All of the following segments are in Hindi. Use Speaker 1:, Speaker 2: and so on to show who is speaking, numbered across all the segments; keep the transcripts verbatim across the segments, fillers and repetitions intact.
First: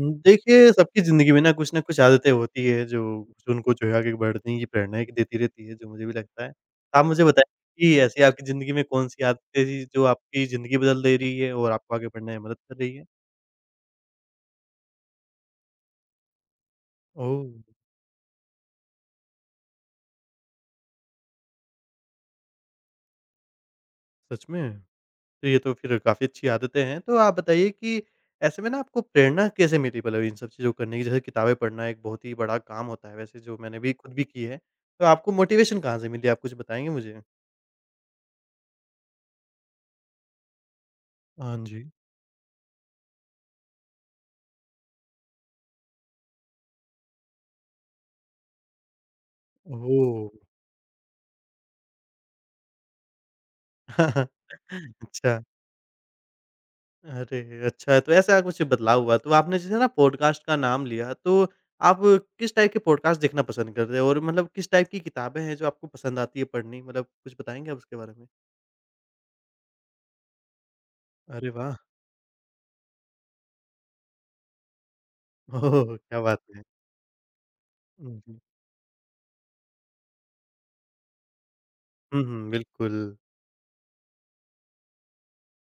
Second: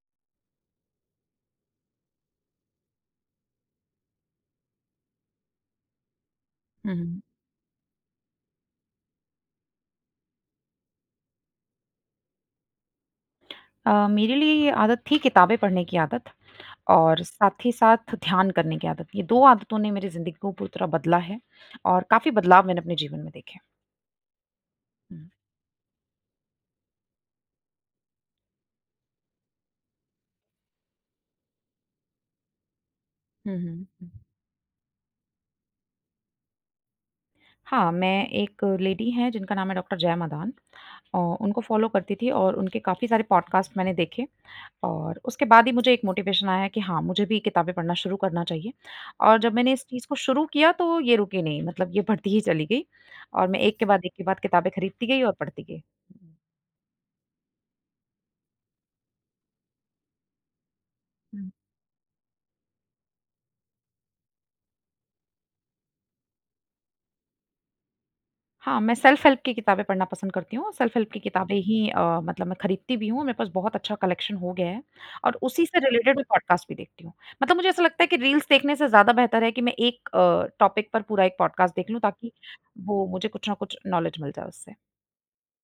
Speaker 1: हुँ, देखिए सबकी ज़िंदगी में ना कुछ न कुछ आदतें होती है जो जो उनको जो है आगे बढ़ने की प्रेरणा एक देती रहती है, जो मुझे भी लगता है। आप
Speaker 2: हुँ।
Speaker 1: मुझे बताएँ कि ऐसी आपकी ज़िंदगी में कौन-सी आदतें थी जो आपकी ज़िंदगी बदल दे रही है और आपको आगे बढ़ने में मदद कर रही है?
Speaker 2: अ, मेरे लिए ये आदत थी किताबें पढ़ने की आदत और
Speaker 1: ओह!
Speaker 2: साथ ही साथ ध्यान करने की आदत। ये दो आदतों ने मेरी ज़िंदगी को पूरी तरह बदला है और काफ़ी बदलाव मैंने अपने जीवन में देखे।
Speaker 1: सच में?
Speaker 2: हुँ।
Speaker 1: तो ये तो फिर काफ़ी अच्छी आदतें हैं। तो आप बताइए कि ऐसे में ना आपको प्रेरणा कैसे मिली मतलब इन सब चीज़ों को करने की? जैसे किताबें पढ़ना एक बहुत ही बड़ा काम होता है वैसे
Speaker 2: हुँ,
Speaker 1: जो मैंने
Speaker 2: हुँ,
Speaker 1: भी
Speaker 2: हुँ।
Speaker 1: खुद भी की है। तो आपको मोटिवेशन कहाँ से मिली? आप कुछ बताएँगे मुझे?
Speaker 2: हाँ, मैं एक लेडी हैं जिनका नाम है डॉक्टर जया मदान। अ,
Speaker 1: हाँ
Speaker 2: उनको फ़ॉलो
Speaker 1: जी।
Speaker 2: करती थी और उनके काफ़ी सारे पॉडकास्ट मैंने देखे। और उसके बाद ही मुझे एक मोटिवेशन आया कि हाँ, मुझे भी किताबें पढ़ना शुरू करना चाहिए और जब मैंने इस चीज़ को
Speaker 1: ओह!
Speaker 2: शुरू किया तो ये रुकी नहीं मतलब ये बढ़ती ही चली गई और मैं एक के बाद एक के बाद किताबें खरीदती गई और
Speaker 1: अच्छा।
Speaker 2: पढ़ती गई।
Speaker 1: अरे! अच्छा तो ऐसा कुछ बदलाव हुआ तो आपने जैसे ना पॉडकास्ट का नाम लिया तो
Speaker 2: हुँ।
Speaker 1: आप किस टाइप के पॉडकास्ट देखना पसंद करते हो? और मतलब किस टाइप की किताबें हैं जो आपको पसंद आती है पढ़नी? मतलब कुछ बताएँगे आप उसके बारे में?
Speaker 2: हाँ, मैं सेल्फ हेल्प की किताबें पढ़ना पसंद करती हूँ और सेल्फ हेल्प की
Speaker 1: अरे
Speaker 2: किताबें
Speaker 1: वाह!
Speaker 2: ही अ, मतलब मैं खरीदती भी हूँ, मेरे पास बहुत अच्छा कलेक्शन हो गया है और उसी से
Speaker 1: ओह!
Speaker 2: रिलेटेड
Speaker 1: क्या
Speaker 2: मैं
Speaker 1: बात है।
Speaker 2: पॉडकास्ट भी देखती हूँ। मतलब मुझे ऐसा लगता है कि
Speaker 1: हुँ, हुँ।
Speaker 2: रील्स देखने से ज़्यादा बेहतर है कि मैं एक अ, टॉपिक पर पूरा एक पॉडकास्ट देख लूँ
Speaker 1: हुँ,
Speaker 2: ताकि
Speaker 1: हुँ।
Speaker 2: वो
Speaker 1: बिल्कुल।
Speaker 2: मुझे कुछ ना कुछ नॉलेज मिल जाए उससे।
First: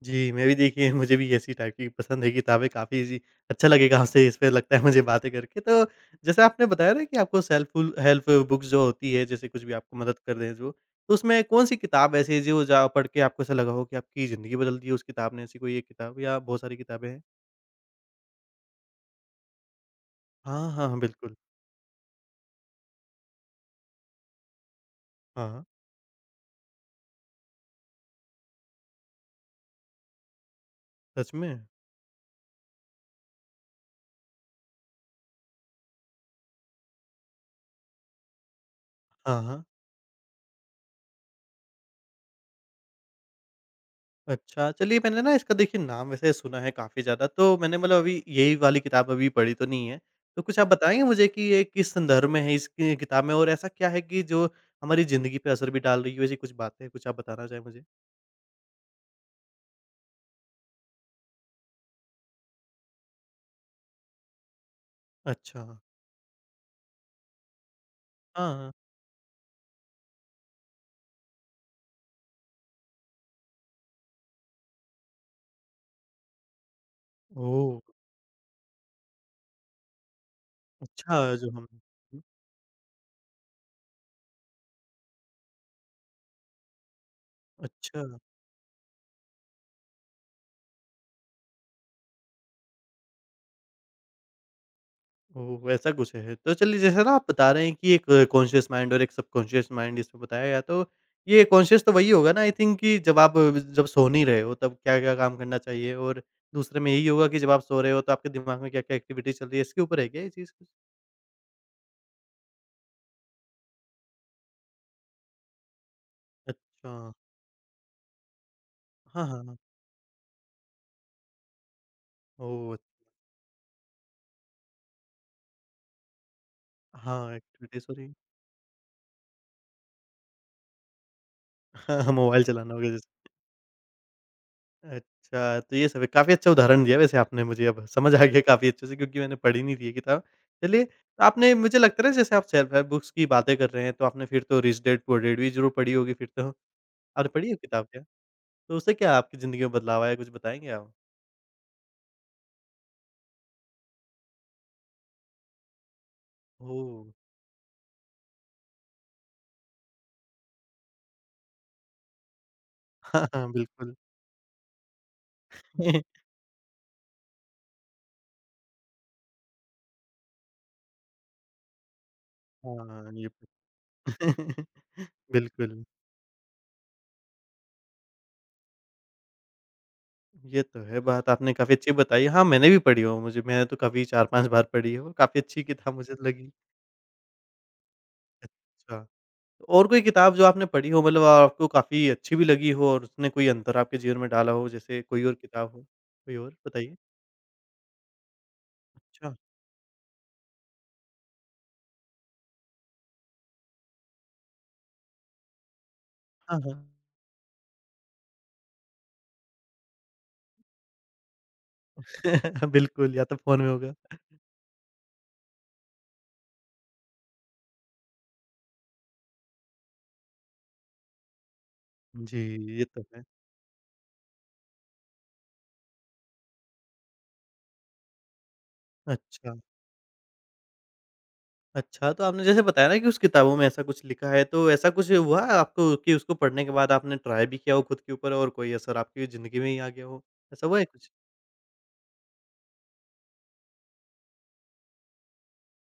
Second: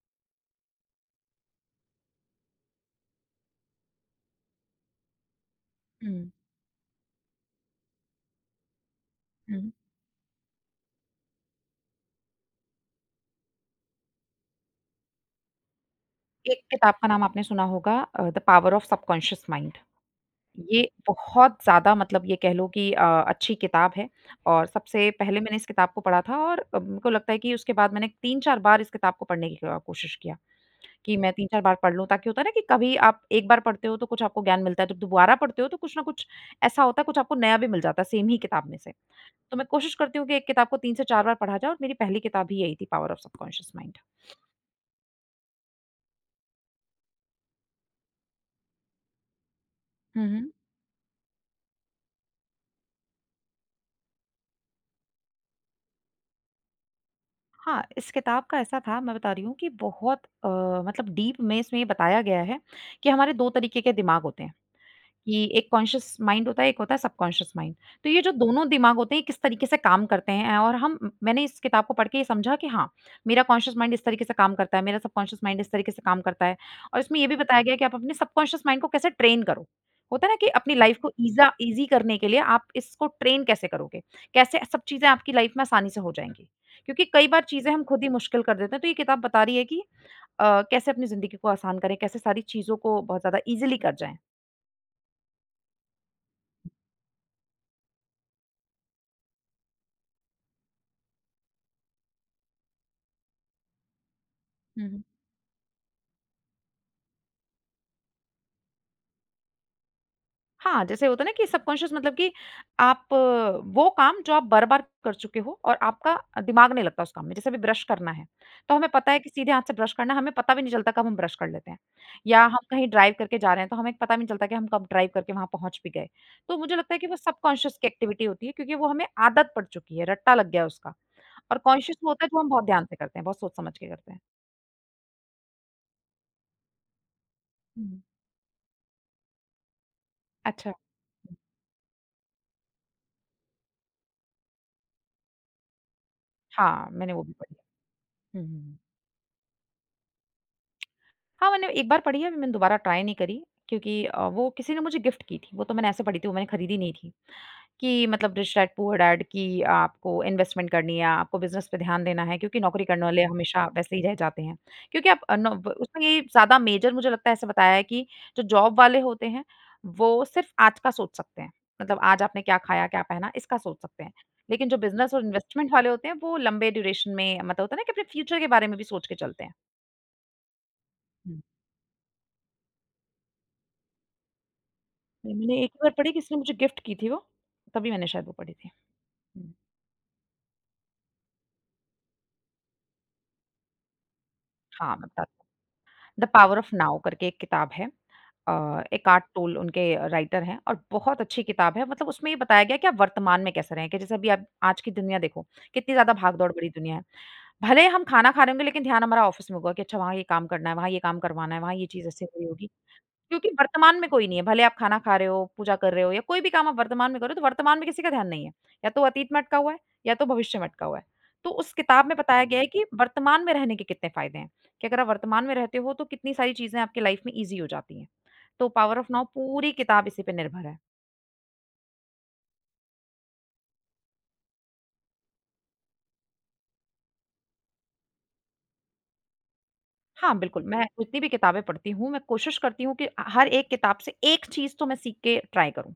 Speaker 1: जी, मैं भी देखिए मुझे भी ऐसी टाइप की पसंद है किताबें काफ़ी जी अच्छा लगेगा आपसे इस पे लगता है मुझे बातें करके। तो
Speaker 2: हुँ,
Speaker 1: जैसे आपने बताया ना कि आपको सेल्फ़-फुल हेल्प बुक्स जो होती है जैसे कुछ
Speaker 2: हुँ।
Speaker 1: भी आपको मदद कर दें जो, तो उसमें कौन-सी किताब ऐसी है जो जा पढ़ के आपको ऐसा लगा हो कि आपकी ज़िंदगी बदल दी है उस किताब ने? ऐसी कोई एक किताब या
Speaker 2: एक
Speaker 1: बहुत सारी
Speaker 2: किताब का
Speaker 1: किताबें
Speaker 2: नाम
Speaker 1: हैं?
Speaker 2: आपने सुना होगा अ, the power of subconscious mind.
Speaker 1: हाँ, हाँ,
Speaker 2: ये
Speaker 1: हाँ, बिल्कुल।
Speaker 2: बहुत ज़्यादा मतलब ये कह लो कि अ, अच्छी किताब है और सबसे पहले मैंने
Speaker 1: हाँ,
Speaker 2: इस किताब को पढ़ा था और अ, मेरे को लगता है कि उसके बाद मैंने तीन चार बार इस किताब को पढ़ने की अ, कोशिश किया कि मैं
Speaker 1: सच में?
Speaker 2: तीन चार बार पढ़ लूँ ताकि होता है ना कि कभी आप एक बार पढ़ते हो तो कुछ आपको ज्ञान मिलता है, जब दोबारा पढ़ते हो तो कुछ ना कुछ ऐसा होता है, कुछ आपको नया भी मिल जाता है सेम ही किताब में से।
Speaker 1: हाँ,
Speaker 2: तो
Speaker 1: हाँ।
Speaker 2: मैं कोशिश करती हूँ कि एक किताब को तीन से चार बार पढ़ा जाए और मेरी पहली किताब ही यही थी पावर ऑफ सबकॉन्शियस माइंड।
Speaker 1: अच्छा, चलिए मैंने ना इसका देखिए नाम वैसे सुना है काफ़ी ज़्यादा, तो मैंने मतलब अभी यही वाली किताब अभी पढ़ी तो नहीं है।
Speaker 2: हुँ,
Speaker 1: तो
Speaker 2: हुँ।
Speaker 1: कुछ आप बताएँगे मुझे कि ये किस संदर्भ में है इसकी किताब में और ऐसा क्या है कि जो हमारी ज़िंदगी पे असर भी डाल रही है? वैसी कुछ बातें, कुछ आप बताना चाहें
Speaker 2: हाँ,
Speaker 1: मुझे?
Speaker 2: इस किताब का ऐसा था मैं बता रही हूँ कि बहुत अ, मतलब डीप में इसमें ये बताया गया है कि हमारे दो तरीके के दिमाग होते हैं। कि
Speaker 1: अच्छा।
Speaker 2: एक कॉन्शियस माइंड होता है, एक होता है सबकॉन्शियस माइंड। तो ये जो
Speaker 1: हाँ,
Speaker 2: दोनों
Speaker 1: हाँ।
Speaker 2: दिमाग होते हैं ये किस तरीके से काम करते हैं और हम मैंने इस किताब को पढ़ के ये समझा कि हाँ, मेरा कॉन्शियस माइंड इस तरीके से काम करता है, मेरा सबकॉन्शियस माइंड इस तरीके से काम करता है। और इसमें ये भी बताया
Speaker 1: ओह!
Speaker 2: गया है कि आप अपने सबकॉन्शियस माइंड को कैसे ट्रेन करो। होता है ना कि अपनी लाइफ को
Speaker 1: अच्छा
Speaker 2: ईज़ा
Speaker 1: जो हम
Speaker 2: ईज़ी करने
Speaker 1: हुँ,
Speaker 2: के लिए आप इसको ट्रेन कैसे करोगे? कैसे सब चीज़ें आपकी लाइफ में आसानी से हो जाएँगी? क्योंकि कई बार चीज़ें हम खुद
Speaker 1: अच्छा।
Speaker 2: ही मुश्किल कर देते हैं। तो ये किताब बता रही है कि अ, कैसे अपनी ज़िंदगी को आसान करें, कैसे सारी चीज़ों को बहुत ज़्यादा ईज़िली कर जाएँ।
Speaker 1: ओह! ऐसा कुछ है। तो चलिए जैसे ना आप बता रहे हैं कि एक कॉन्शियस माइंड और एक सबकॉन्शियस माइंड इसमें बताया गया तो ये कॉन्शियस तो वही होगा ना आई थिंक कि जब आप जब सो नहीं रहे हो तब
Speaker 2: हुँ, हुँ।
Speaker 1: क्या-क्या काम करना चाहिए? और दूसरे में यही होगा कि जब आप सो रहे हो तो आपके दिमाग में क्या-क्या एक्टिविटी चल रही है इसके ऊपर है क्या ये चीज़? कुछ?
Speaker 2: हाँ, जैसे होता है ना कि सबकॉन्शियस मतलब कि आप अ, वो काम जो आप बार-बार कर चुके हो और आपका दिमाग नहीं
Speaker 1: अच्छा।
Speaker 2: लगता उस काम में। जैसे अभी ब्रश करना है, तो हमें पता है
Speaker 1: हाँ,
Speaker 2: कि
Speaker 1: हाँ,
Speaker 2: सीधे
Speaker 1: हाँ।
Speaker 2: हाथ से ब्रश करना है, हमें पता भी नहीं चलता कब हम ब्रश कर लेते हैं। या हम
Speaker 1: ओह!
Speaker 2: कहीं ड्राइव करके जा रहे हैं, तो हमें पता भी नहीं चलता कि हम कब ड्राइव करके वहाँ पहुँच भी गए। तो मुझे लगता है कि वो
Speaker 1: हाँ,
Speaker 2: सबकॉन्शियस की
Speaker 1: एक्टिविटीज़ हो रही हैं।
Speaker 2: एक्टिविटी होती है क्योंकि वो हमें आदत पड़ चुकी है, रट्टा लग गया है उसका। और कॉन्शियस वो
Speaker 1: हाँ,
Speaker 2: होता है जो
Speaker 1: मोबाइल
Speaker 2: हम बहुत
Speaker 1: चलाना
Speaker 2: ध्यान
Speaker 1: वगैरह
Speaker 2: से करते
Speaker 1: जैसे।
Speaker 2: हैं, बहुत सोच समझ के करते हैं।
Speaker 1: अच्छा, तो ये सब है। काफ़ी अच्छा उदाहरण दिया वैसे आपने मुझे अब
Speaker 2: हुँ।
Speaker 1: समझ आ गया काफ़ी अच्छे से क्योंकि मैंने पढ़ी नहीं थी ये किताब।
Speaker 2: अच्छा।
Speaker 1: चलिए, तो आपने मुझे लगता है ना जैसे आप सेल्फ हेल्प बुक्स की बातें कर रहे हैं, तो आपने फिर तो रिच डैड पुअर डैड भी ज़रूर पढ़ी होगी फिर तो?
Speaker 2: हाँ, मैंने वो
Speaker 1: आपने
Speaker 2: भी
Speaker 1: पढ़ी है
Speaker 2: पढ़ी
Speaker 1: वो किताब क्या?
Speaker 2: है। हुँ, हुँ,
Speaker 1: तो
Speaker 2: हुँ।
Speaker 1: उससे क्या आपकी ज़िंदगी में बदलाव आया, कुछ बताएँगे आप?
Speaker 2: हाँ, मैंने एक बार पढ़ी है, मैंने दोबारा ट्राई नहीं करी क्योंकि अ, वो किसी ने मुझे गिफ्ट की थी। वो तो मैंने ऐसे पढ़ी थी, वो मैंने खरीदी नहीं
Speaker 1: ओह!
Speaker 2: थी कि मतलब रिच डैड पुअर डैड कि आपको इन्वेस्टमेंट करनी है, आपको बिज़नेस पे ध्यान देना है क्योंकि नौकरी करने वाले
Speaker 1: हाँ, हाँ,
Speaker 2: हमेशा
Speaker 1: बिल्कुल।
Speaker 2: वैसे ही रह जाते हैं। क्योंकि आप अ, नौ ब उसमें ये ज़्यादा मेजर मुझे लगता है ऐसे बताया है कि जो जॉब वाले होते हैं, वो सिर्फ़ आज का सोच सकते हैं। मतलब आज आपने क्या खाया, क्या
Speaker 1: हाँ, ये
Speaker 2: पहना, इसका सोच सकते हैं। लेकिन जो
Speaker 1: तो
Speaker 2: बिज़नेस और इन्वेस्टमेंट
Speaker 1: बिल्कुल,
Speaker 2: वाले होते हैं, वो लंबे ड्यूरेशन में मतलब होता है ना कि अपने फ्यूचर के बारे में भी सोच के चलते हैं।
Speaker 1: ये तो है बात आपने काफ़ी अच्छी बताई। हाँ, मैंने भी पढ़ी हो मुझे मैंने तो काफ़ी चार पाँच बार पढ़ी है वो,
Speaker 2: नहीं,
Speaker 1: काफ़ी
Speaker 2: मैंने
Speaker 1: अच्छी
Speaker 2: एक ही बार
Speaker 1: किताब
Speaker 2: पढ़ी,
Speaker 1: मुझे
Speaker 2: किसी ने
Speaker 1: लगी।
Speaker 2: मुझे गिफ्ट की थी वो, तभी मैंने शायद वो पढ़ी थी।
Speaker 1: अच्छा।
Speaker 2: हुँ,
Speaker 1: और कोई किताब जो आपने पढ़ी हो मतलब आपको काफ़ी अच्छी भी लगी हो और उसने कोई अंतर आपके जीवन में डाला हो
Speaker 2: हाँ,
Speaker 1: जैसे
Speaker 2: मैं
Speaker 1: कोई
Speaker 2: बताती
Speaker 1: और किताब हो?
Speaker 2: हूँ, द
Speaker 1: कोई और
Speaker 2: पावर ऑफ
Speaker 1: बताइए?
Speaker 2: नाउ करके एक किताब है। अ, एकार्ट
Speaker 1: अच्छा,
Speaker 2: टोल उनके राइटर हैं और बहुत अच्छी किताब है, मतलब उसमें ये बताया गया है कि आप वर्तमान में कैसे रहें, कि जैसे अभी आप आज की दुनिया देखो, कितनी ज़्यादा भाग-दौड़
Speaker 1: हाँ,
Speaker 2: भरी
Speaker 1: हाँ।
Speaker 2: दुनिया है। भले हम खाना खा रहे होंगे, लेकिन ध्यान हमारा ऑफ़िस में होगा कि अच्छा वहाँ ये काम करना है, वहाँ ये काम करवाना है, वहाँ ये चीज़ ऐसे हुई होगी।
Speaker 1: बिल्कुल, या तो
Speaker 2: क्योंकि
Speaker 1: फ़ोन में होगा।
Speaker 2: वर्तमान में कोई नहीं है, भले आप खाना खा रहे हो, पूजा कर रहे हो या कोई भी काम आप वर्तमान में कर रहे हो, तो वर्तमान में किसी का ध्यान नहीं है। या तो अतीत में अटका हुआ है या तो भविष्य में अटका हुआ है। तो उस किताब में
Speaker 1: जी,
Speaker 2: बताया गया है कि
Speaker 1: ये तो है।
Speaker 2: वर्तमान में रहने के कितने फ़ायदे हैं, कि अगर आप वर्तमान में रहते हो तो कितनी सारी चीज़ें आपकी लाइफ़ में ईज़ी हो जाती हैं। तो पावर ऑफ नाउ
Speaker 1: अच्छा,
Speaker 2: पूरी किताब इसी पे निर्भर है।
Speaker 1: अच्छा तो आपने जैसे बताया ना कि उस किताबों में ऐसा कुछ लिखा है, तो ऐसा कुछ हुआ है आपको कि उसको पढ़ने के बाद आपने ट्राई भी किया हो खुद के ऊपर और कोई असर आपकी ज़िंदगी में ही आ गया हो?
Speaker 2: हाँ, बिल्कुल,
Speaker 1: ऐसा हुआ
Speaker 2: मैं
Speaker 1: है कुछ?
Speaker 2: जितनी भी किताबें पढ़ती हूँ, मैं कोशिश करती हूँ कि अ, हर एक किताब से एक चीज़ तो मैं सीख के ट्राई करूँ।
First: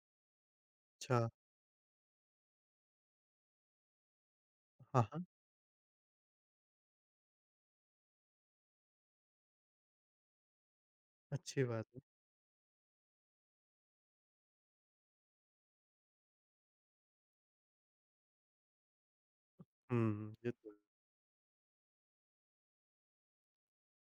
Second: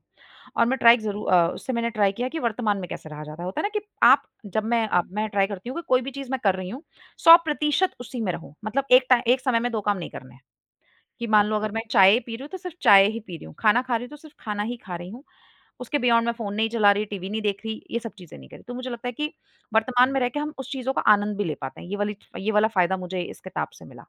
Speaker 2: और मैं ट्राई ज़रू
Speaker 1: अच्छा,
Speaker 2: अ, उससे मैंने ट्राई किया कि वर्तमान में कैसे रहा जाता है। होता है ना कि आप जब मैं
Speaker 1: हाँ,
Speaker 2: अब
Speaker 1: हाँ,
Speaker 2: मैं ट्राई करती हूँ कि कोई भी चीज़ मैं कर रही हूँ, सौ प्रतिशत उसी में रहूँ। मतलब एक टाइ एक समय में दो काम नहीं करने हैं, कि मान लो
Speaker 1: अच्छी
Speaker 2: अच्छा। अगर मैं
Speaker 1: बात है।
Speaker 2: चाय पी रही हूँ, तो सिर्फ़ चाय ही पी रही हूँ, खाना खा रही हूँ, तो सिर्फ़ खाना ही खा रही हूँ। उसके बियॉन्ड मैं फ़ोन नहीं चला रही, टीवी नहीं देख रही, ये सब चीज़ें नहीं कर रही। तो मुझे लगता है कि वर्तमान में रह
Speaker 1: हुँ,
Speaker 2: के
Speaker 1: ये
Speaker 2: हम
Speaker 1: तो
Speaker 2: उस
Speaker 1: है।
Speaker 2: चीज़ों का आनंद भी ले पाते हैं। ये वाली ये वाला फ़ायदा मुझे इस किताब से मिला।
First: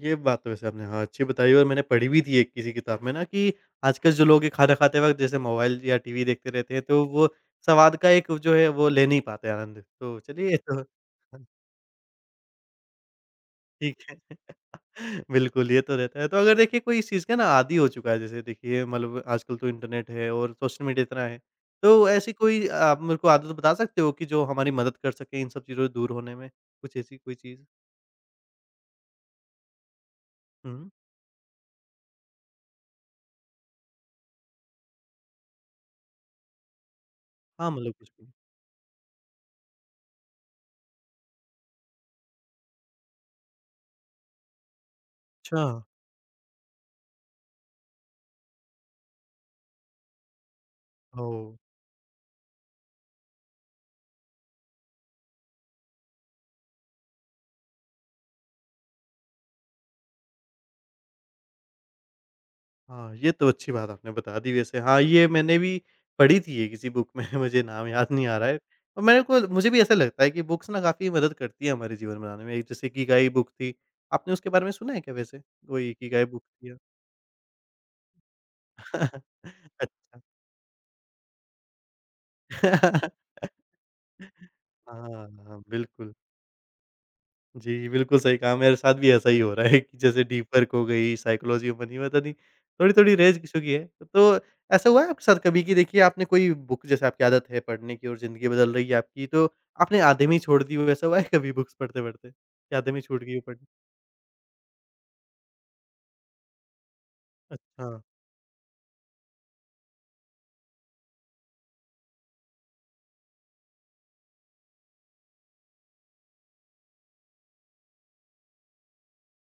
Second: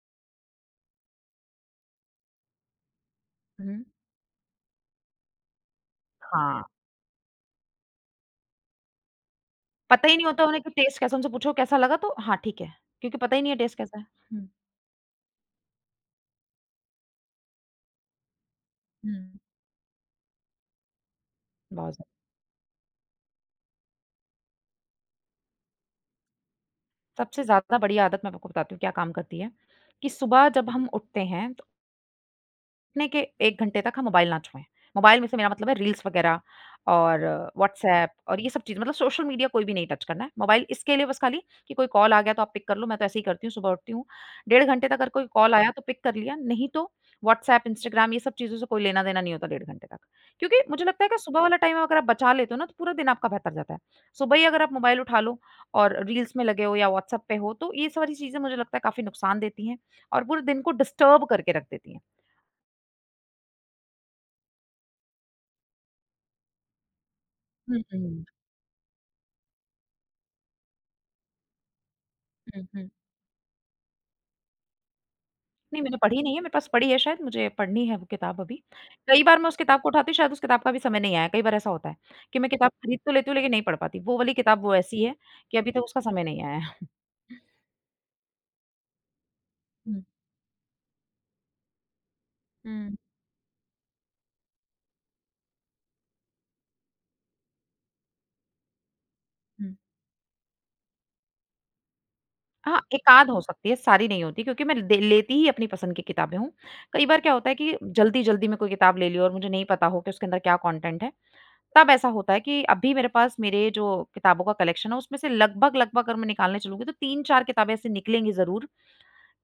Speaker 1: ये बात तो वैसे आपने हाँ, अच्छी बताई और मैंने पढ़ी भी थी एक किसी किताब में ना कि
Speaker 2: हुँ।
Speaker 1: आजकल जो लोग ये खाना खाते वक़्त जैसे मोबाइल या टीवी देखते
Speaker 2: हाँ,
Speaker 1: रहते हैं, तो वो स्वाद का एक जो है वो ले नहीं पाते आनंद।
Speaker 2: पता ही
Speaker 1: तो
Speaker 2: नहीं होता
Speaker 1: चलिए ये
Speaker 2: उन्हें कि
Speaker 1: तो
Speaker 2: टेस्ट कैसा उनसे
Speaker 1: हाँ,
Speaker 2: पूछो कैसा लगा तो हाँ, ठीक है, क्योंकि पता ही नहीं है टेस्ट
Speaker 1: ठीक
Speaker 2: कैसा है।
Speaker 1: है।
Speaker 2: हुँ।
Speaker 1: बिल्कुल, ये तो रहता है। तो अगर देखिए कोई इस चीज़ का ना आदी हो चुका है जैसे देखिए
Speaker 2: हुँ।
Speaker 1: मतलब आजकल तो इंटरनेट है और सोशल मीडिया इतना है।
Speaker 2: बहुत
Speaker 1: तो ऐसी कोई आप मेरे को आदत बता सकते हो कि जो हमारी मदद कर सके इन सब चीज़ों से दूर होने में? कुछ ऐसी कोई
Speaker 2: सबसे
Speaker 1: चीज़?
Speaker 2: ज़्यादा बड़ी आदत मैं आपको बताती हूँ क्या काम करती है, कि सुबह जब हम
Speaker 1: हुँ।
Speaker 2: उठते हैं ने के एक घंटे तक हम मोबाइल ना छुएँ। मोबाइल में से मेरा मतलब है रील्स वगैरह और
Speaker 1: हाँ, मतलब
Speaker 2: व्हाट्सऐप
Speaker 1: कुछ भी।
Speaker 2: और ये सब चीज़ मतलब सोशल मीडिया कोई भी नहीं टच करना है। मोबाइल इसके लिए बस खाली कि कोई कॉल आ गया तो आप पिक कर लो, मैं तो ऐसे ही करती हूँ, सुबह उठती हूँ, डेढ़ घंटे तक अगर कोई कॉल
Speaker 1: अच्छा।
Speaker 2: आया तो पिक कर लिया, नहीं तो व्हाट्सऐप, इंस्टाग्राम ये सब चीज़ों से कोई लेना-देना नहीं होता डेढ़ घंटे तक। क्योंकि मुझे लगता है कि सुबह
Speaker 1: ओह!
Speaker 2: वाला टाइम अगर आप बचा लेते हो ना तो पूरा दिन आपका बेहतर जाता है। सुबह ही अगर आप मोबाइल उठा लो और रील्स में लगे हो या व्हाट्सऐप पे हो तो ये सारी चीज़ें मुझे लगता है काफ़ी नुकसान देती हैं और पूरे दिन को डिस्टर्ब करके रख देती हैं।
Speaker 1: हाँ, ये तो अच्छी बात आपने बता दी वैसे। हाँ, ये मैंने भी पढ़ी थी ये किसी बुक में, मुझे
Speaker 2: हुँ,
Speaker 1: नाम याद
Speaker 2: हुँ।
Speaker 1: नहीं आ रहा है। और मेरे को मुझे भी ऐसा लगता है कि बुक्स ना काफ़ी मदद करती है हमारे जीवन बनाने में। एक
Speaker 2: हुँ,
Speaker 1: जैसे
Speaker 2: हुँ।
Speaker 1: इकिगाई बुक थी, आपने उसके बारे में सुना है क्या वैसे?
Speaker 2: नहीं
Speaker 1: वही
Speaker 2: मैंने पढ़ी
Speaker 1: इकिगाई
Speaker 2: नहीं है,
Speaker 1: बुक
Speaker 2: मेरे पास
Speaker 1: थी
Speaker 2: पड़ी है शायद, मुझे पढ़नी है वो किताब अभी। कई बार मैं
Speaker 1: या
Speaker 2: उस किताब को उठाती हूँ,
Speaker 1: अच्छा।
Speaker 2: शायद उस किताब का भी समय नहीं आया, कई बार ऐसा होता है कि मैं किताब खरीद तो लेती हूँ लेकिन नहीं पढ़ पाती। वो वाली किताब वो ऐसी है
Speaker 1: हाँ,
Speaker 2: कि
Speaker 1: हाँ,
Speaker 2: अभी तक उसका
Speaker 1: बिल्कुल।
Speaker 2: समय नहीं आया है।
Speaker 1: जी, बिल्कुल सही कहा, मेरे साथ भी ऐसा ही हो रहा है कि
Speaker 2: हुँ,
Speaker 1: जैसे डीप वर्क हो गई, साइकोलॉजी ऑफ़ मनी पता नहीं,
Speaker 2: हुँ,
Speaker 1: थोड़ी-थोड़ी रेंज चुकी है। तो ऐसा हुआ है आपके साथ कभी कि देखिए आपने कोई बुक जैसे आपकी आदत है पढ़ने की और ज़िंदगी बदल रही है आपकी, तो
Speaker 2: हुँ।
Speaker 1: आपने आधे में ही छोड़ दी हो, ऐसा हुआ है कभी बुक्स पढ़ते-पढ़ते कि
Speaker 2: हाँ,
Speaker 1: आधे में ही छूट
Speaker 2: एक-आध
Speaker 1: गई
Speaker 2: हो
Speaker 1: हो पढ़नी?
Speaker 2: सकती है, सारी नहीं होती क्योंकि मैं दे लेती ही अपनी पसंद की किताबें हूँ। कई बार क्या होता है कि
Speaker 1: अच्छा।
Speaker 2: जल्दी-जल्दी मैं कोई किताब ले ली और मुझे नहीं पता हो कि उसके अंदर क्या कंटेंट है, तब ऐसा होता है कि अभी मेरे पास मेरे जो किताबों का कलेक्शन है उसमें से लगभग-लगभग अगर मैं निकालने चलूँगी तो तीन चार किताबें ऐसी निकलेंगी ज़रूर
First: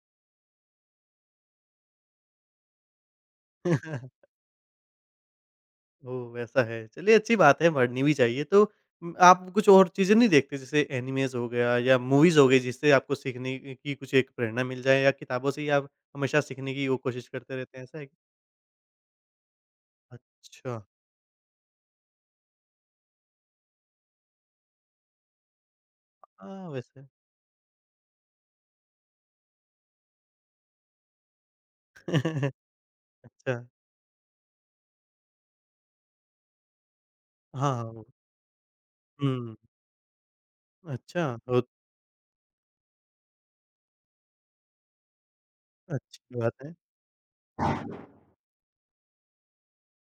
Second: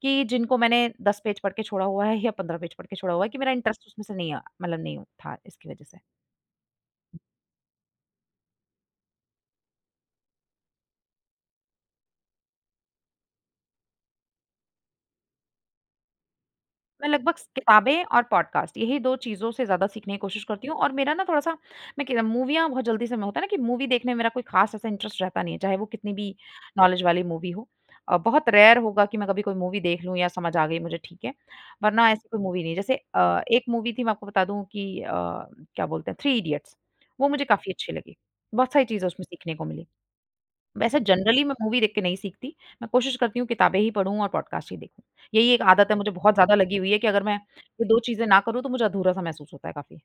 Speaker 2: कि जिनको मैंने दस पेज पढ़ के छोड़ा हुआ है या पंद्रह पेज पढ़ के छोड़ा हुआ है कि मेरा इंटरेस्ट उसमें से नहीं आ मतलब नहीं था इसकी वजह से।
Speaker 1: ओह! वैसा है, चलिए अच्छी बात है, पढ़नी भी चाहिए। तो उम, आप कुछ और चीज़ें नहीं देखते जैसे एनिमेज़ हो गया या मूवीज़ हो गई जिससे आपको सीखने की कुछ एक प्रेरणा मिल जाए या किताबों से ही आप हमेशा सीखने की वो
Speaker 2: मैं
Speaker 1: कोशिश
Speaker 2: लगभग स
Speaker 1: करते रहते हैं, ऐसा
Speaker 2: किताबें
Speaker 1: है?
Speaker 2: और पॉडकास्ट यही दो चीज़ों से ज़्यादा सीखने की कोशिश करती
Speaker 1: अच्छा,
Speaker 2: हूँ और मेरा ना थोड़ा-सा मैं कि मूवियाँ बहुत जल्दी से मैं होता है ना कि मूवी देखने में मेरा कोई ख़ास ऐसा इंटरेस्ट रहता नहीं है, चाहे वो कितनी भी
Speaker 1: हाँ,
Speaker 2: नॉलेज
Speaker 1: वैसे
Speaker 2: वाली मूवी हो। अ, बहुत रेयर होगा कि मैं कभी कोई मूवी देख लूँ या समझ आ गई मुझे ठीक है, वरना ऐसी कोई मूवी नहीं। जैसे अ, एक
Speaker 1: अच्छा,
Speaker 2: मूवी थी मैं आपको बता दूँ कि अ, क्या बोलते हैं थ्री इडियट्स वो मुझे
Speaker 1: हाँ,
Speaker 2: काफ़ी
Speaker 1: हाँ,
Speaker 2: अच्छी
Speaker 1: वो
Speaker 2: लगी। बहुत सारी चीज़ें उसमें सीखने
Speaker 1: हुँ,
Speaker 2: को मिली। वैसे
Speaker 1: अच्छा,
Speaker 2: जनरली मैं
Speaker 1: बहुत
Speaker 2: मूवी देख के नहीं सीखती। मैं कोशिश करती हूँ किताबें ही पढ़ूँ और पॉडकास्ट ही देखूँ। यही एक आदत है मुझे
Speaker 1: अच्छी
Speaker 2: बहुत ज़्यादा
Speaker 1: बात है।
Speaker 2: लगी हुई है कि अगर मैं ये दो चीज़ें ना करूँ तो मुझे अधूरा-सा महसूस होता है काफ़ी।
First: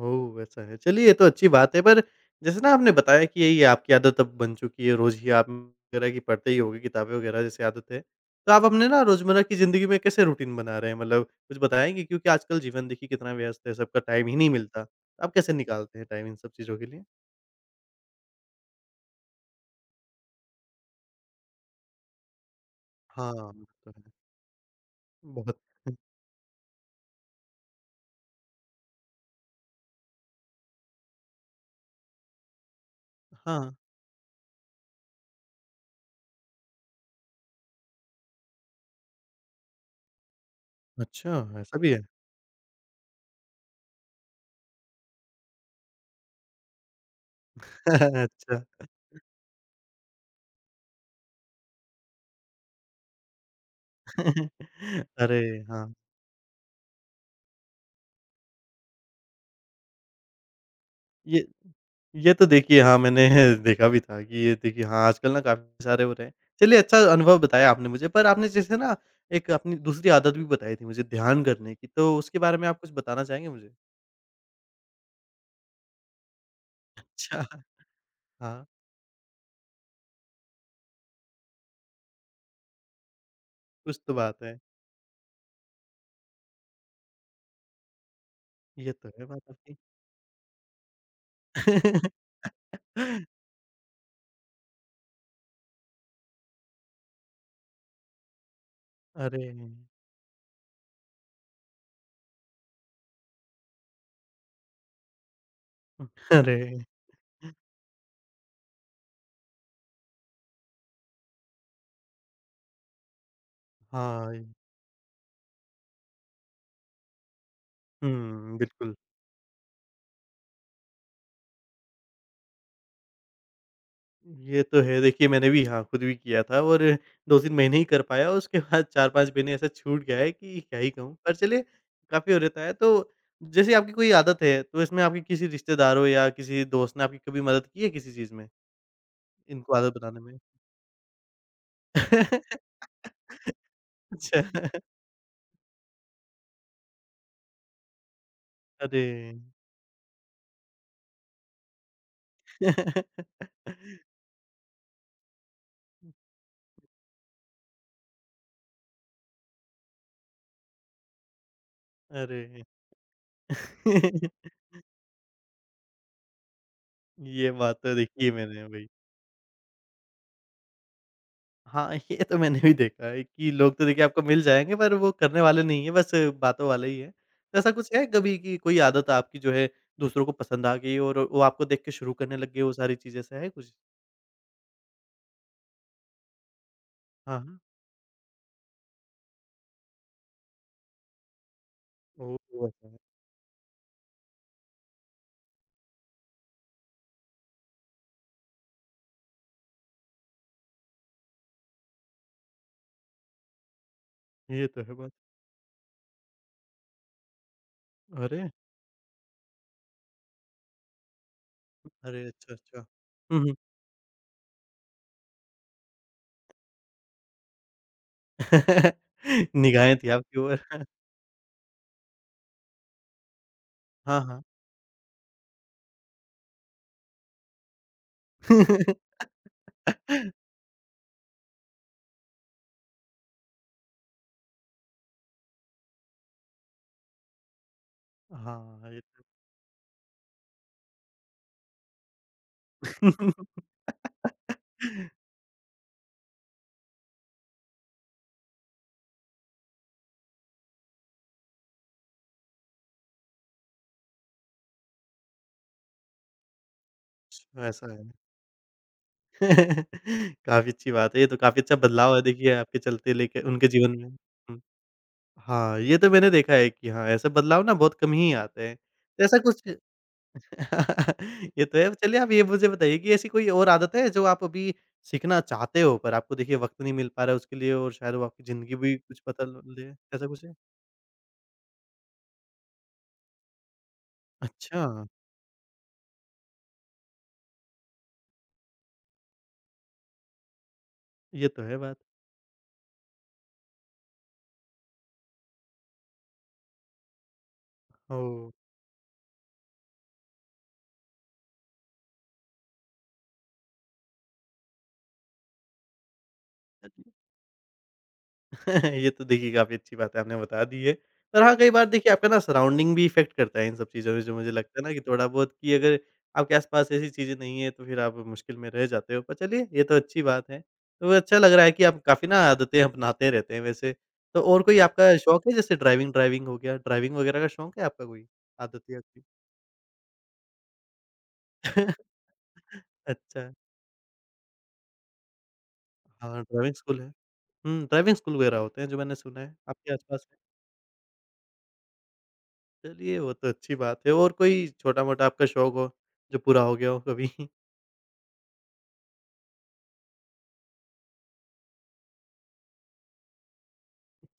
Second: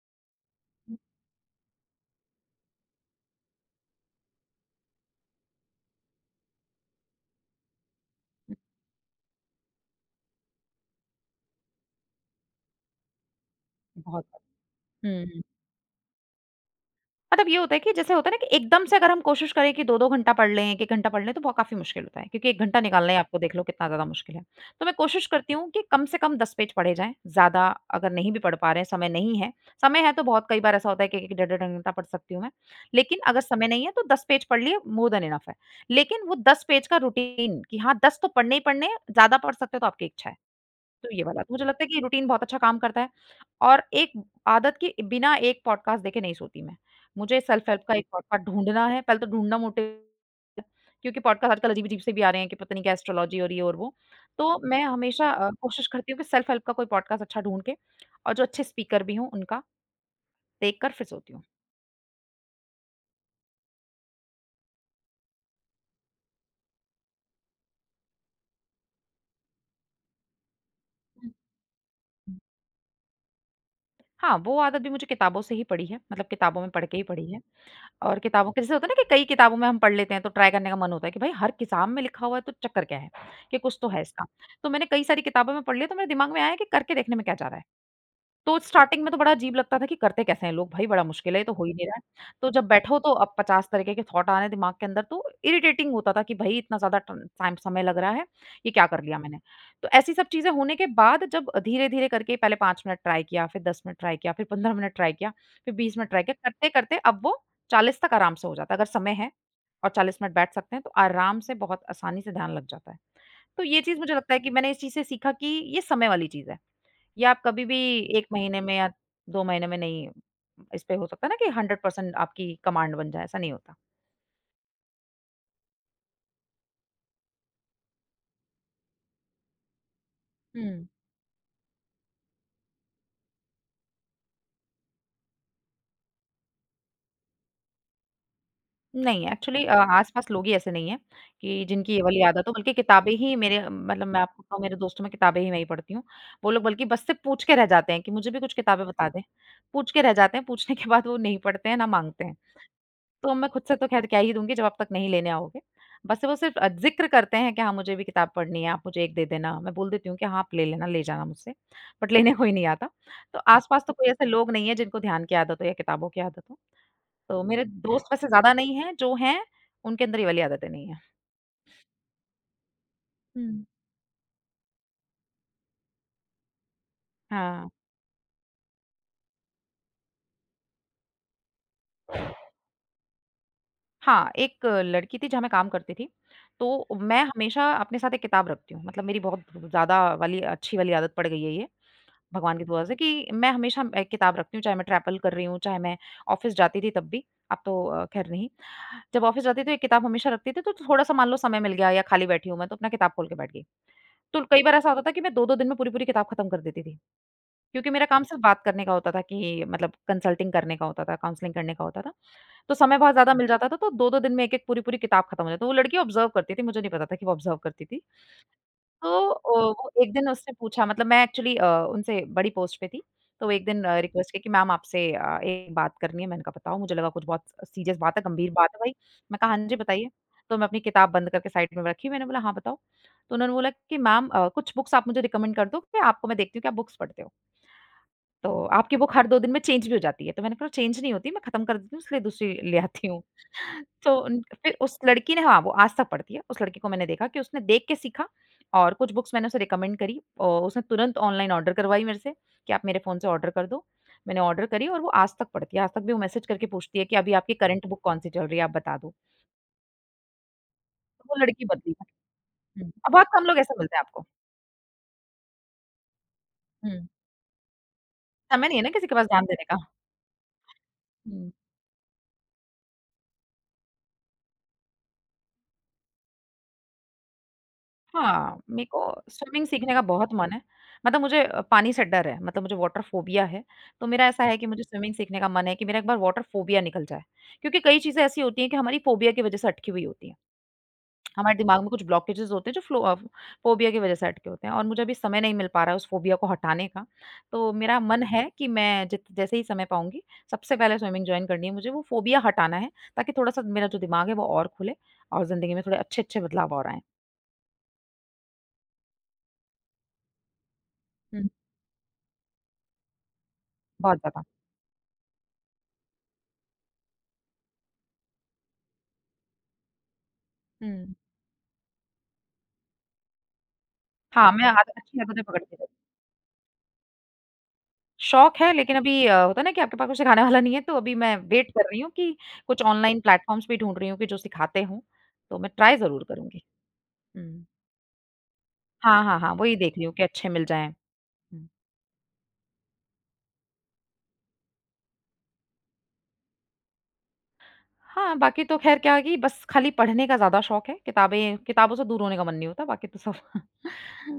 Speaker 1: ओह! ऐसा है,
Speaker 2: हुँ,
Speaker 1: चलिए ये तो अच्छी बात है, पर जैसे ना आपने बताया कि ये आपकी आदत अब बन चुकी है, रोज़ ही आप वगैरह की पढ़ते ही होगे किताबें वगैरह जैसी आदत है। तो
Speaker 2: हुँ,
Speaker 1: आप अपने ना रोज़मर्रा की ज़िंदगी में कैसे रूटीन बना रहे हैं? मतलब कुछ बताएँगे? क्योंकि आजकल जीवन देखिए कितना व्यस्त है, सबका
Speaker 2: बहुत
Speaker 1: टाइम ही नहीं मिलता। तो आप
Speaker 2: हुँ।
Speaker 1: कैसे निकालते हैं टाइम इन सब चीज़ों के लिए?
Speaker 2: मतलब ये होता है कि जैसे होता है ना कि एकदम से अगर हम कोशिश करें कि दो-दो घंटा पढ़ लें, एक-एक घंटा पढ़ लें, तो बहुत काफ़ी मुश्किल होता है क्योंकि एक घंटा निकालना ही
Speaker 1: हाँ,
Speaker 2: आपको
Speaker 1: वो
Speaker 2: देख लो कितना
Speaker 1: तो
Speaker 2: ज़्यादा
Speaker 1: है।
Speaker 2: मुश्किल है। तो मैं कोशिश करती
Speaker 1: बहुत
Speaker 2: हूँ कि कम से कम दस पेज पढ़े जाएँ, ज़्यादा अगर नहीं भी पढ़ पा रहे हैं, समय नहीं है, समय है तो बहुत कई बार ऐसा होता है कि एक-एक डेढ़-डेढ़ घंटा पढ़ सकती हूँ मैं। लेकिन अगर समय
Speaker 1: हाँ,
Speaker 2: नहीं है तो दस पेज पढ़ लिए मोर देन इनफ है। लेकिन वो दस पेज का रूटीन कि हाँ, दस तो पढ़ने ही पढ़ने हैं, ज़्यादा पढ़ सकते हो तो आपकी इच्छा है। तो ये
Speaker 1: अच्छा
Speaker 2: वाला, तो मुझे
Speaker 1: ऐसा
Speaker 2: लगता है
Speaker 1: भी
Speaker 2: कि ये
Speaker 1: है?
Speaker 2: रूटीन बहुत अच्छा काम करता है। और एक आदत के बिना एक पॉडकास्ट देखे नहीं सोती मैं। मुझे सेल्फ हेल्प का एक पॉडकास्ट
Speaker 1: अच्छा।
Speaker 2: ढूँढना है, पहले तो ढूँढना मोटिव क्योंकि पॉडकास्ट आजकल अजीब-अजीब से भी आ रहे हैं कि पता नहीं क्या एस्ट्रोलॉजी और ये और वो। तो मैं हमेशा अ,
Speaker 1: अरे!
Speaker 2: कोशिश
Speaker 1: हाँ,
Speaker 2: करती हूँ कि सेल्फ हेल्प का कोई पॉडकास्ट अच्छा ढूँढ के और जो अच्छे स्पीकर भी हों उनका देखकर फिर सोती हूँ।
Speaker 1: ये ये तो देखिए हाँ, मैंने देखा भी था कि ये देखिए हाँ, आजकल ना काफ़ी सारे हो रहे हैं। चलिए अच्छा अनुभव बताया आपने मुझे पर आपने जैसे ना एक अपनी दूसरी आदत भी बताई थी मुझे
Speaker 2: हुँ,
Speaker 1: ध्यान करने की, तो उसके
Speaker 2: हुँ।
Speaker 1: बारे में आप कुछ बताना चाहेंगे मुझे?
Speaker 2: हाँ, वो आदत भी मुझे किताबों से ही पड़ी है, मतलब किताबों में पढ़ के ही पड़ी है।
Speaker 1: अच्छा,
Speaker 2: और किताबों के
Speaker 1: हाँ,
Speaker 2: जैसे होता है ना कि कई किताबों में हम पढ़ लेते हैं तो ट्राई करने का मन होता है कि भाई हर किताब में लिखा हुआ है तो चक्कर क्या है, कि कुछ तो है
Speaker 1: कुछ तो
Speaker 2: इसका।
Speaker 1: बात है।
Speaker 2: तो मैंने कई सारी किताबों में पढ़ लिया तो मेरे दिमाग में आया कि करके देखने में क्या जा रहा है। तो
Speaker 1: ये
Speaker 2: स्टार्टिंग
Speaker 1: तो
Speaker 2: में तो
Speaker 1: है
Speaker 2: बड़ा
Speaker 1: बात
Speaker 2: अजीब
Speaker 1: आपकी।
Speaker 2: लगता था कि करते कैसे हैं लोग भाई, बड़ा मुश्किल है, ये तो हो ही नहीं रहा है। तो जब बैठो तो अब पचास तरीके के थॉट आ रहे हैं दिमाग के अंदर, तो इरिटेटिंग होता था कि भई इतना ज़्यादा टन टाइम समय लग रहा है, ये क्या कर लिया मैंने?
Speaker 1: अरे!
Speaker 2: तो ऐसी सब चीज़ें होने के बाद जब धीरे-धीरे करके पहले पाँच मिनट ट्राई किया, फिर दस मिनट ट्राई किया, फिर पंद्रह मिनट ट्राई किया, फिर बीस मिनट ट्राई किया,
Speaker 1: अरे!
Speaker 2: करते-करते अब वो चालीस तक आराम से हो जाता है। अगर समय है और चालीस मिनट बैठ सकते हैं, तो आराम से बहुत आसानी से ध्यान लग जाता है। तो ये चीज़ मुझे लगता है
Speaker 1: हाँ,
Speaker 2: कि मैंने इस चीज़ से सीखा कि ये समय वाली चीज़ है। या आप कभी भी एक
Speaker 1: हुँ,
Speaker 2: महीने में या
Speaker 1: बिल्कुल।
Speaker 2: दो महीने में नहीं इस पे हो सकता है ना कि हंड्रेड परसेंट आपकी कमांड बन जाए, ऐसा नहीं होता।
Speaker 1: ये तो है। देखिए मैंने भी हाँ, खुद भी किया था और दो तीन महीने ही कर पाया उसके बाद चार पाँच महीने ऐसा छूट गया है कि क्या
Speaker 2: हुँ।
Speaker 1: ही कहूँ। पर चलिए काफ़ी हो रहता है। तो जैसे आपकी कोई आदत है तो इसमें आपके किसी रिश्तेदारों या किसी दोस्त ने आपकी कभी मदद की है किसी चीज़ में
Speaker 2: नहीं एक्चुअली अ,
Speaker 1: इनको आदत बनाने
Speaker 2: आस-पास
Speaker 1: में?
Speaker 2: लोग ही ऐसे नहीं हैं कि जिनकी ये वाली आदत हो बल्कि किताबें ही मेरे अ, मतलब मैं आपको
Speaker 1: अच्छा।
Speaker 2: कहूँ मेरे दोस्तों में किताबें ही मैं ही पढ़ती हूँ। वो लोग बल्कि बस से पूछ के रह जाते हैं कि मुझे भी कुछ किताबें
Speaker 1: अरे!
Speaker 2: बता दें। पूछ के रह जाते हैं, पूछने के बाद वो नहीं पढ़ते हैं, ना माँगते हैं। तो मैं खुद से तो ख़ैर क्या ही दूँगी जब आप तक नहीं लेने आओगे। बस वो सिर्फ़ अ, ज़िक्र करते हैं कि हाँ, मुझे भी किताब पढ़नी है, आप मुझे एक दे देना। मैं बोल देती हूँ कि हाँ, आप ले लेना, ले जाना मुझसे, बट लेने
Speaker 1: अरे!
Speaker 2: कोई नहीं आता। तो आस-पास तो कोई ऐसे लोग नहीं है जिनको ध्यान की आदत हो या किताबों की आदत हो। तो
Speaker 1: ये
Speaker 2: मेरे
Speaker 1: बात तो
Speaker 2: दोस्त
Speaker 1: देखी
Speaker 2: वैसे
Speaker 1: है
Speaker 2: ज़्यादा
Speaker 1: मैंने
Speaker 2: नहीं
Speaker 1: भाई।
Speaker 2: हैं, जो हैं उनके अंदर ये वाली आदतें नहीं हैं।
Speaker 1: हाँ, ये तो मैंने भी देखा है कि
Speaker 2: हुँ।
Speaker 1: लोग तो देखिए आपको मिल जाएँगे पर वो करने वाले नहीं है, बस बातों वाले ही है। तो
Speaker 2: हाँ।
Speaker 1: ऐसा कुछ है कभी कि कोई आदत आपकी जो है दूसरों को पसंद आ गई और वो आपको देख के शुरू करने लग गए वो सारी चीज़ ऐसा है कुछ?
Speaker 2: हाँ, एक लड़की थी जहाँ मैं काम करती थी, तो मैं
Speaker 1: हाँ, हाँ।
Speaker 2: हमेशा अपने साथ एक किताब रखती हूँ। मतलब मेरी बहुत ज़्यादा वाली अच्छी वाली आदत पड़ गई है ये।
Speaker 1: ओह!
Speaker 2: भगवान की दुआ
Speaker 1: ऐसा
Speaker 2: से
Speaker 1: है।
Speaker 2: कि मैं हमेशा एक किताब रखती हूँ, चाहे मैं ट्रैवल कर रही हूँ, चाहे मैं ऑफ़िस जाती थी तब भी, अब तो अ, ख़ैर नहीं। जब ऑफ़िस जाती थी तो एक किताब हमेशा रखती थी, तो थोड़ा-सा मान लो समय मिल गया या खाली बैठी हूँ मैं, तो अपना किताब खोल के बैठ गई। तो कई
Speaker 1: ये
Speaker 2: बार
Speaker 1: तो
Speaker 2: ऐसा
Speaker 1: है
Speaker 2: होता था
Speaker 1: बात।
Speaker 2: कि मैं दो-दो दिन में पूरी-पूरी किताब ख़त्म कर देती थी, क्योंकि मेरा काम सिर्फ़
Speaker 1: अरे!
Speaker 2: बात करने का होता था कि मतलब कंसल्टिंग करने का होता था, काउंसलिंग करने का होता था।
Speaker 1: अरे! अच्छा,
Speaker 2: तो
Speaker 1: अच्छा।
Speaker 2: समय बहुत ज़्यादा
Speaker 1: हुँ,
Speaker 2: मिल
Speaker 1: हुँ।
Speaker 2: जाता था, तो दो-दो दिन में एक-एक पूरी-पूरी किताब ख़त्म हो जाती। तो वो लड़की ऑब्ज़र्व करती थी, मुझे नहीं पता था कि वो ऑब्ज़र्व करती थी। तो अ, वो
Speaker 1: निगाहें थी
Speaker 2: एक दिन
Speaker 1: आपकी
Speaker 2: उसने
Speaker 1: ओर।
Speaker 2: पूछा मतलब मैं एक्चुअली अ, उनसे बड़ी पोस्ट पे थी। तो वो एक दिन अ,
Speaker 1: हाँ,
Speaker 2: रिक्वेस्ट की
Speaker 1: हाँ।
Speaker 2: कि मैम आपसे अ, एक बात करनी है। मैंने कहा बताओ मुझे लगा कुछ बहुत सीरियस बात है, गंभीर बात है भाई। मैं कहा हाँ जी बताइए। तो मैं अपनी किताब बंद करके साइड में रखी। मैंने बोला हाँ बताओ। तो उन्होंने बोला कि मैम अ, कुछ बुक्स आप मुझे रिकमेंड कर दो कि आपको मैं देखती हूँ कि आप बुक्स पढ़ते हो। तो
Speaker 1: हाँ,
Speaker 2: आपकी
Speaker 1: ये
Speaker 2: बुक हर दो दिन में चेंज भी हो जाती है। तो मैंने कहा चेंज नहीं होती, मैं खत्म कर देती हूँ इसलिए दूसरी ले आती हूँ। तो उन फिर उस लड़की ने हाँ, वो आज तक पढ़ती है। उस लड़की को मैंने देखा कि उसने देख के सीखा और कुछ बुक्स मैंने उसे रिकमेंड करी और उसने तुरंत ऑनलाइन ऑर्डर करवाई मेरे से कि आप मेरे फ़ोन से ऑर्डर कर दो। मैंने ऑर्डर करी और वो आज तक पढ़ती है। आज तक भी वो मैसेज करके पूछती है कि अभी आपकी करंट
Speaker 1: ऐसा
Speaker 2: बुक
Speaker 1: है।
Speaker 2: कौन-सी चल रही है, आप बता दो।
Speaker 1: काफ़ी अच्छी बात है,
Speaker 2: तो
Speaker 1: ये तो
Speaker 2: वो
Speaker 1: काफ़ी
Speaker 2: लड़की
Speaker 1: अच्छा
Speaker 2: बदली
Speaker 1: बदलाव है देखिए आपके
Speaker 2: है। हुँ,
Speaker 1: चलते
Speaker 2: बहुत
Speaker 1: लेके
Speaker 2: कम लोग
Speaker 1: उनके
Speaker 2: ऐसे
Speaker 1: जीवन
Speaker 2: मिलते हैं
Speaker 1: में।
Speaker 2: आपको।
Speaker 1: हुँ। हाँ, ये तो मैंने देखा है कि
Speaker 2: हुँ,
Speaker 1: हाँ, ऐसे बदलाव ना बहुत कम ही
Speaker 2: समय
Speaker 1: आते हैं।
Speaker 2: नहीं है ना किसी के
Speaker 1: तो
Speaker 2: पास
Speaker 1: ऐसा
Speaker 2: ध्यान
Speaker 1: कुछ
Speaker 2: देने का। हुँ।
Speaker 1: ये तो है। चलिए आप ये मुझे बताइए कि ऐसी कोई और आदत है जो आप अभी सीखना चाहते हो पर आपको देखिए वक़्त नहीं मिल पा रहा है उसके लिए और शायद वो आपकी
Speaker 2: हाँ,
Speaker 1: ज़िंदगी
Speaker 2: मेरे
Speaker 1: भी
Speaker 2: को
Speaker 1: कुछ बदल
Speaker 2: स्विमिंग
Speaker 1: ले,
Speaker 2: सीखने का
Speaker 1: ऐसा
Speaker 2: बहुत
Speaker 1: कुछ
Speaker 2: मन
Speaker 1: है?
Speaker 2: है। मतलब मुझे अ, पानी से डर है, मतलब मुझे वाटर फ़ोबिया है। तो मेरा ऐसा है कि मुझे
Speaker 1: अच्छा,
Speaker 2: स्विमिंग सीखने का मन है कि मेरा एक बार वाटर फ़ोबिया निकल जाए। क्योंकि कई चीज़ें ऐसी होती हैं कि हमारी फ़ोबिया की वज़ह से अटकी हुई होती हैं।
Speaker 1: ये
Speaker 2: हमारे
Speaker 1: तो है
Speaker 2: दिमाग में
Speaker 1: बात।
Speaker 2: कुछ ब्लॉकेजेज़ होते हैं जो फ़्लो अ, फ़ोबिया की वज़ह से अटके होते हैं और मुझे अभी समय नहीं मिल पा रहा है उस फ़ोबिया को हटाने का। तो मेरा मन है
Speaker 1: ओह!
Speaker 2: कि मैं जित जैसे ही समय पाऊँगी, सबसे पहले स्विमिंग जॉइन करनी है मुझे, वो फ़ोबिया हटाना है ताकि थोड़ा-सा मेरा जो दिमाग है वो और खुले और ज़िंदगी में थोड़े अच्छे-अच्छे बदलाव और आएँ।
Speaker 1: ये तो देखिए काफ़ी अच्छी बात है, आपने बता दी है। पर
Speaker 2: हुँ,
Speaker 1: हाँ, कई बार देखिए आपका ना सराउंडिंग भी इफ़ेक्ट करता है इन सब चीज़ों
Speaker 2: बहुत
Speaker 1: में, जो
Speaker 2: ज़्यादा।
Speaker 1: मुझे लगता है ना कि थोड़ा बहुत कि अगर आपके आस-पास ऐसी चीज़ें नहीं है, तो फिर आप मुश्किल में रह जाते हो। पर चलिए, ये तो अच्छी बात है। तो
Speaker 2: हुँ।
Speaker 1: अच्छा लग रहा है कि आप काफ़ी ना आदतें अपनाते रहते हैं वैसे। तो
Speaker 2: हाँ,
Speaker 1: और
Speaker 2: मैं
Speaker 1: कोई
Speaker 2: आद
Speaker 1: आपका
Speaker 2: अच्छी आदतें
Speaker 1: शौक है
Speaker 2: पकड़ती
Speaker 1: जैसे
Speaker 2: रहती हूँ।
Speaker 1: ड्राइविंग ड्राइविंग हो गया, ड्राइविंग वगैरह का शौक है आपका कोई?
Speaker 2: शौक है
Speaker 1: आदत
Speaker 2: लेकिन
Speaker 1: या
Speaker 2: अभी
Speaker 1: कोई?
Speaker 2: अ, होता है ना कि आपके पास कोई सिखाने वाला नहीं है, तो अभी मैं वेट कर रही हूँ कि कुछ ऑनलाइन
Speaker 1: अच्छा।
Speaker 2: प्लेटफ़ॉर्म्स भी ढूँढ रही हूँ कि जो सिखाते हों, तो मैं ट्राई ज़रूर
Speaker 1: हाँ,
Speaker 2: करूँगी।
Speaker 1: ड्राइविंग स्कूल है।
Speaker 2: हुँ।
Speaker 1: हुँ, ड्राइविंग स्कूल वगैरह होते हैं जो मैंने
Speaker 2: हाँ, हाँ,
Speaker 1: सुना
Speaker 2: हाँ,
Speaker 1: है,
Speaker 2: वही
Speaker 1: आपके
Speaker 2: देख रही हूँ कि
Speaker 1: आस-पास है?
Speaker 2: अच्छे मिल जाएँ। हुँ।
Speaker 1: चलिए, वो तो अच्छी बात है और कोई छोटा-मोटा आपका शौक हो, जो पूरा हो गया हो कभी?
Speaker 2: हाँ, बाकी तो ख़ैर क्या है कि बस खाली पढ़ने का ज़्यादा शौक है, किताबें किताबों से दूर होने का मन नहीं होता, बाकी तो सब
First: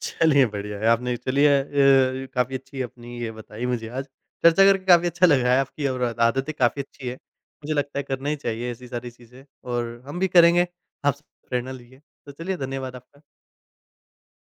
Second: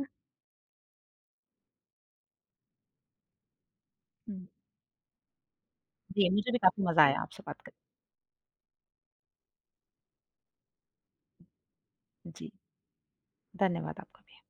Speaker 1: चलिए बढ़िया है, आपने चलिए अ, काफ़ी अच्छी अपनी ये बताई मुझे आज।
Speaker 2: हुँ।
Speaker 1: चर्चा करके काफ़ी अच्छा लगा है आपकी और
Speaker 2: जी, मुझे
Speaker 1: आदतें
Speaker 2: भी
Speaker 1: काफ़ी
Speaker 2: काफ़ी मज़ा
Speaker 1: अच्छी है।
Speaker 2: आया आपसे बात कर।
Speaker 1: मुझे लगता है करना ही चाहिए ऐसी सारी चीज़ें और हम भी करेंगे, आपसे प्रेरणा ली है। तो
Speaker 2: जी,
Speaker 1: चलिए धन्यवाद आपका।
Speaker 2: धन्यवाद आपका भी।